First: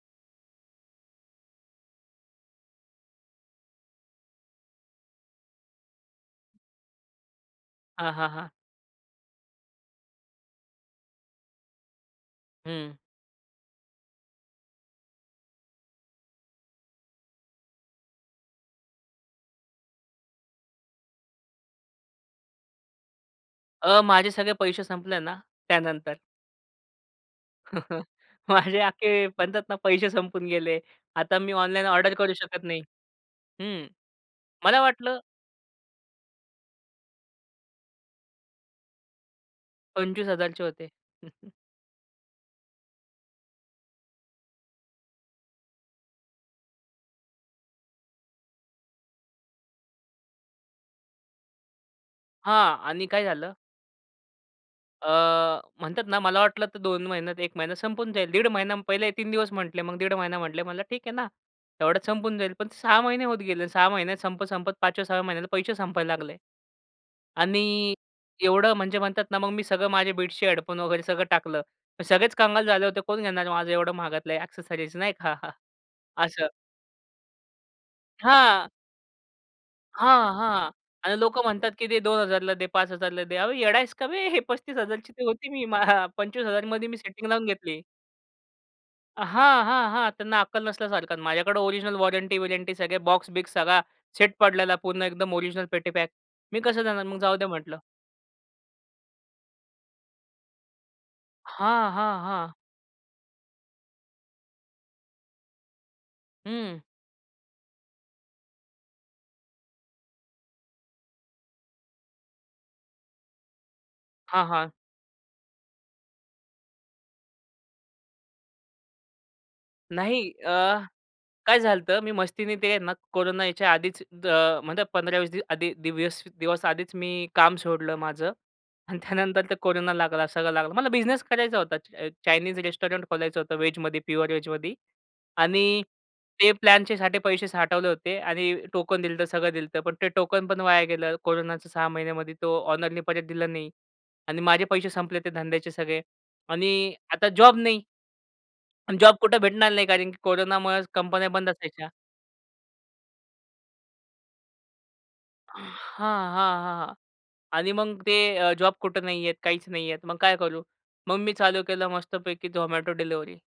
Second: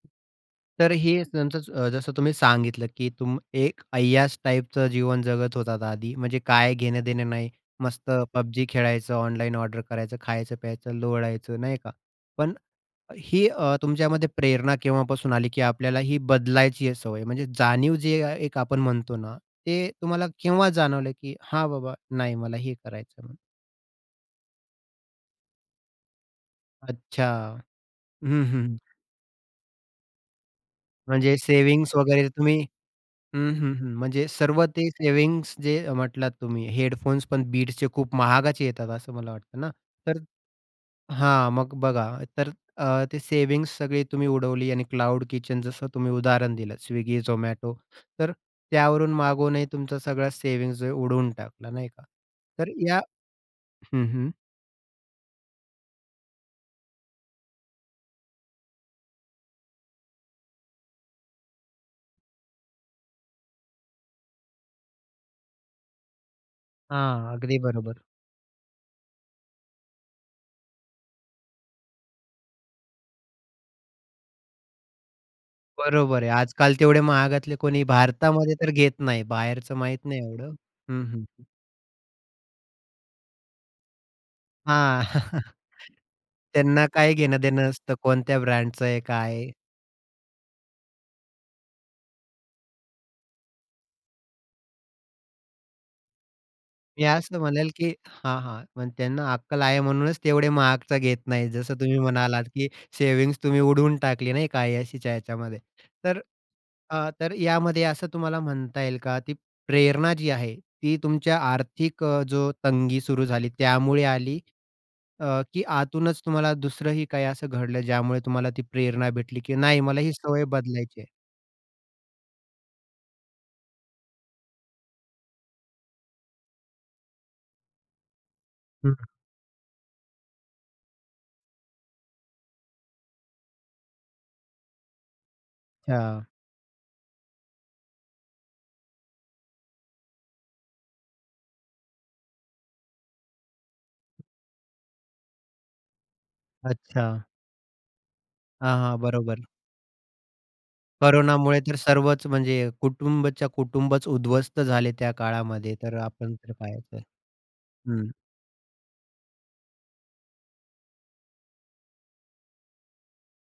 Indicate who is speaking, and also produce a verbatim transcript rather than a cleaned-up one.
Speaker 1: तर हे न [unintelligible] अ, जसं तुम्ही सांगितलं की तुम एक अय्याश टाईपचं जीवन जगत होतात आधी. म्हणजे काय घेणं-देणं नाही, मस्त
Speaker 2: हां, हां, हां.
Speaker 1: पबजी खेळायचं, ऑनलाईन ऑर्डर करायचं, खायचं, प्यायचं, लोळायचं, नाही का? पण
Speaker 2: हं.
Speaker 1: ही अ, तुमच्यामध्ये प्रेरणा केव्हापासून आली की आपल्याला ही बदलायची सवय? म्हणजे जाणीव जी एक आपण म्हणतो ना, ती तुम्हाला केव्हा जाणवली की हां, बाबा नाही, मला हे करायचं आहे म्हणून.
Speaker 2: अ, माझे सगळे पैसे संपले ना त्यानंतर.
Speaker 1: अच्छा, हं,
Speaker 2: माझे
Speaker 1: हं.
Speaker 2: अख्खे, म्हणतात ना, पैसे संपून गेले.
Speaker 1: म्हणजे
Speaker 2: आता मी ऑनलाईन
Speaker 1: सेव्हिंग्ज
Speaker 2: ऑर्डर
Speaker 1: वगैरे
Speaker 2: करू
Speaker 1: तुम्ही
Speaker 2: शकत नाही.
Speaker 1: हं, हं,
Speaker 2: हं
Speaker 1: हं. म्हणजे सर्व
Speaker 2: मला
Speaker 1: ते
Speaker 2: वाटलं
Speaker 1: सेव्हिंग्ज जे अ, म्हटलात तुम्ही. हेडफोन्स पण बीट्सचे खूप महागाचे येतात असं मला वाटतं ना. तर
Speaker 2: पंचवीस हजार चे होते.
Speaker 1: हां, मग बघा तर अ, ते सेव्हिंग्ज सगळा तुम्ही उडवली. आणि क्लाउड किचन, जसं तुम्ही उदाहरण दिलं स्विगी, झोमॅटो. तर त्यावरून मागूनही तुमचा सगळी सेव्हिंग्ज आहे उडवून टाकला, नाही का? तर
Speaker 2: हां,
Speaker 1: या
Speaker 2: आणि काय झालं
Speaker 1: हं, हं.
Speaker 2: अ, म्हणतात ना, मला वाटलं तर दोन महिन्यात, एक महिना संपून जाईल. दीड महिना, पहिले तीन दिवस म्हटले, मग दीड महिना म्हटले. म्हणलं ठीक आहे ना. तेवढ्यात संपून जाईल. पण सहा महिने होत गेले. सहा महिन्यात संपत-संपत पाच सहा व्या महिन्याला पैसे संपायला लागले
Speaker 1: हां, अगदी
Speaker 2: आणि
Speaker 1: बरोबर.
Speaker 2: एवढं म्हणजे म्हणतात ना, मग मी सगळं माझ्या बीट्स हेडफोन वगैरे सगळं टाकलं. मग सगळेच कंगाल झाले होते. कोण घेणार माझं एवढं महागातलं आहे ॲक्सेसरीज, नाही का.
Speaker 1: बरोबर आहे.
Speaker 2: असं.
Speaker 1: आजकाल तेवढे महागातले कोणी भारतामध्ये
Speaker 2: हां.
Speaker 1: तर घेत नाही. बाहेरचं माहीत नाही
Speaker 2: हां,
Speaker 1: एवढं
Speaker 2: हां.
Speaker 1: हं,
Speaker 2: आणि
Speaker 1: हं.
Speaker 2: लोकं म्हणतात की दे दोन हजार ला दे, पाच हजार ला दे. अहो, येडा आहेस का बे? हे पस्तीस
Speaker 1: हां.
Speaker 2: हजार ची होती. मी पंचवीस हजार
Speaker 1: त्यांना
Speaker 2: मध्ये मी
Speaker 1: काय
Speaker 2: सेटिंग लावून
Speaker 1: घेणं-देणं
Speaker 2: घेतली.
Speaker 1: असतं कोणत्या ब्रँडचा आहे, काय आहे?
Speaker 2: हां, हां, हां. त्यांना अक्कल नसल्यासारखं. माझ्याकडे ओरिजिनल वॉरंटी-विरंटी, सगळे बॉक्स-बिक्स, सगळा सेट पडलेला. पूर्ण एकदम ओरिजिनल पेटी पॅक. मी कसं देणार
Speaker 1: मी
Speaker 2: मग? जाऊ
Speaker 1: असं
Speaker 2: द्या
Speaker 1: म्हणेल
Speaker 2: म्हटलं.
Speaker 1: की हां, हां, पण त्यांना अक्कल आहे म्हणूनच तेवढे महागचे घेत नाही. जसं
Speaker 2: हां,
Speaker 1: तुम्ही
Speaker 2: हां,
Speaker 1: म्हणालात
Speaker 2: हां.
Speaker 1: की सेव्हिंग्ज तुम्ही उडवून टाकली, नाही का काही अय्याशीच्या याच्यामध्ये. तर
Speaker 2: हं.
Speaker 1: अ, तर यामध्ये असं तुम्हाला म्हणता येईल का? ती प्रेरणा जी आहे ती तुमच्या आर्थिक अ, जो तंगी सुरू झाली त्यामुळे आली
Speaker 2: हां, हां.
Speaker 1: अ, की आतूनच तुम्हाला दुसरंही काही असं घडलं ज्यामुळे तुम्हाला ती प्रेरणा भेटली की नाही, मला ही
Speaker 2: नाही
Speaker 1: सवय
Speaker 2: अ,
Speaker 1: बदलायची आहे?
Speaker 2: काय झालं होतं, तर मी मस्तीने ते ना कोरोना यायच्या आधीच, अ म्हणजे पंधरा वीस दिव्यस दिवस आधीच मी काम सोडलं माझं
Speaker 1: हं.
Speaker 2: आणि त्यानंतर ते कोरोना लागला, सगळं लागलं. मला बिझनेस करायचा होता, चाय चायनीज रेस्टॉरंट खोलायचं होतं वेजमध्ये, प्युअर वेजमध्ये. आणि
Speaker 1: हां.
Speaker 2: ते प्लॅनच्यासाठी पैसे साठवले होते आणि टोकन दिलं तर सगळं दिलं होतं, पण ते टोकन पण वाया गेलं. कोरोनाच्या सहा महिन्यांमध्ये तो ओनरनी परत दिलं नाही आणि माझे पैसे संपले ते धंद्याचे सगळे आणि
Speaker 1: अच्छा.
Speaker 2: आता जॉब नाही.
Speaker 1: हां,
Speaker 2: अन
Speaker 1: हां,
Speaker 2: जॉब कुठे
Speaker 1: बरोबर.
Speaker 2: भेटणार नाही कारण की कोरोनामुळे कंपन्या बंद
Speaker 1: कोरोनामुळे तर
Speaker 2: असायच्या.
Speaker 1: सर्वच म्हणजे कुटुंबाच्या कुटुंबच उध्वस्त झाले त्या
Speaker 2: हां,
Speaker 1: काळामध्ये. तर
Speaker 2: हां,
Speaker 1: आपणचं काय आहे
Speaker 2: हां.
Speaker 1: तर
Speaker 2: आणि मग
Speaker 1: हं.
Speaker 2: ते अ, जॉब कुठे नाहीये, काहीच नाहीयेत. मग काय करू? मग मी चालू केलं मस्तपैकी झोमॅटो डिलिव्हरी.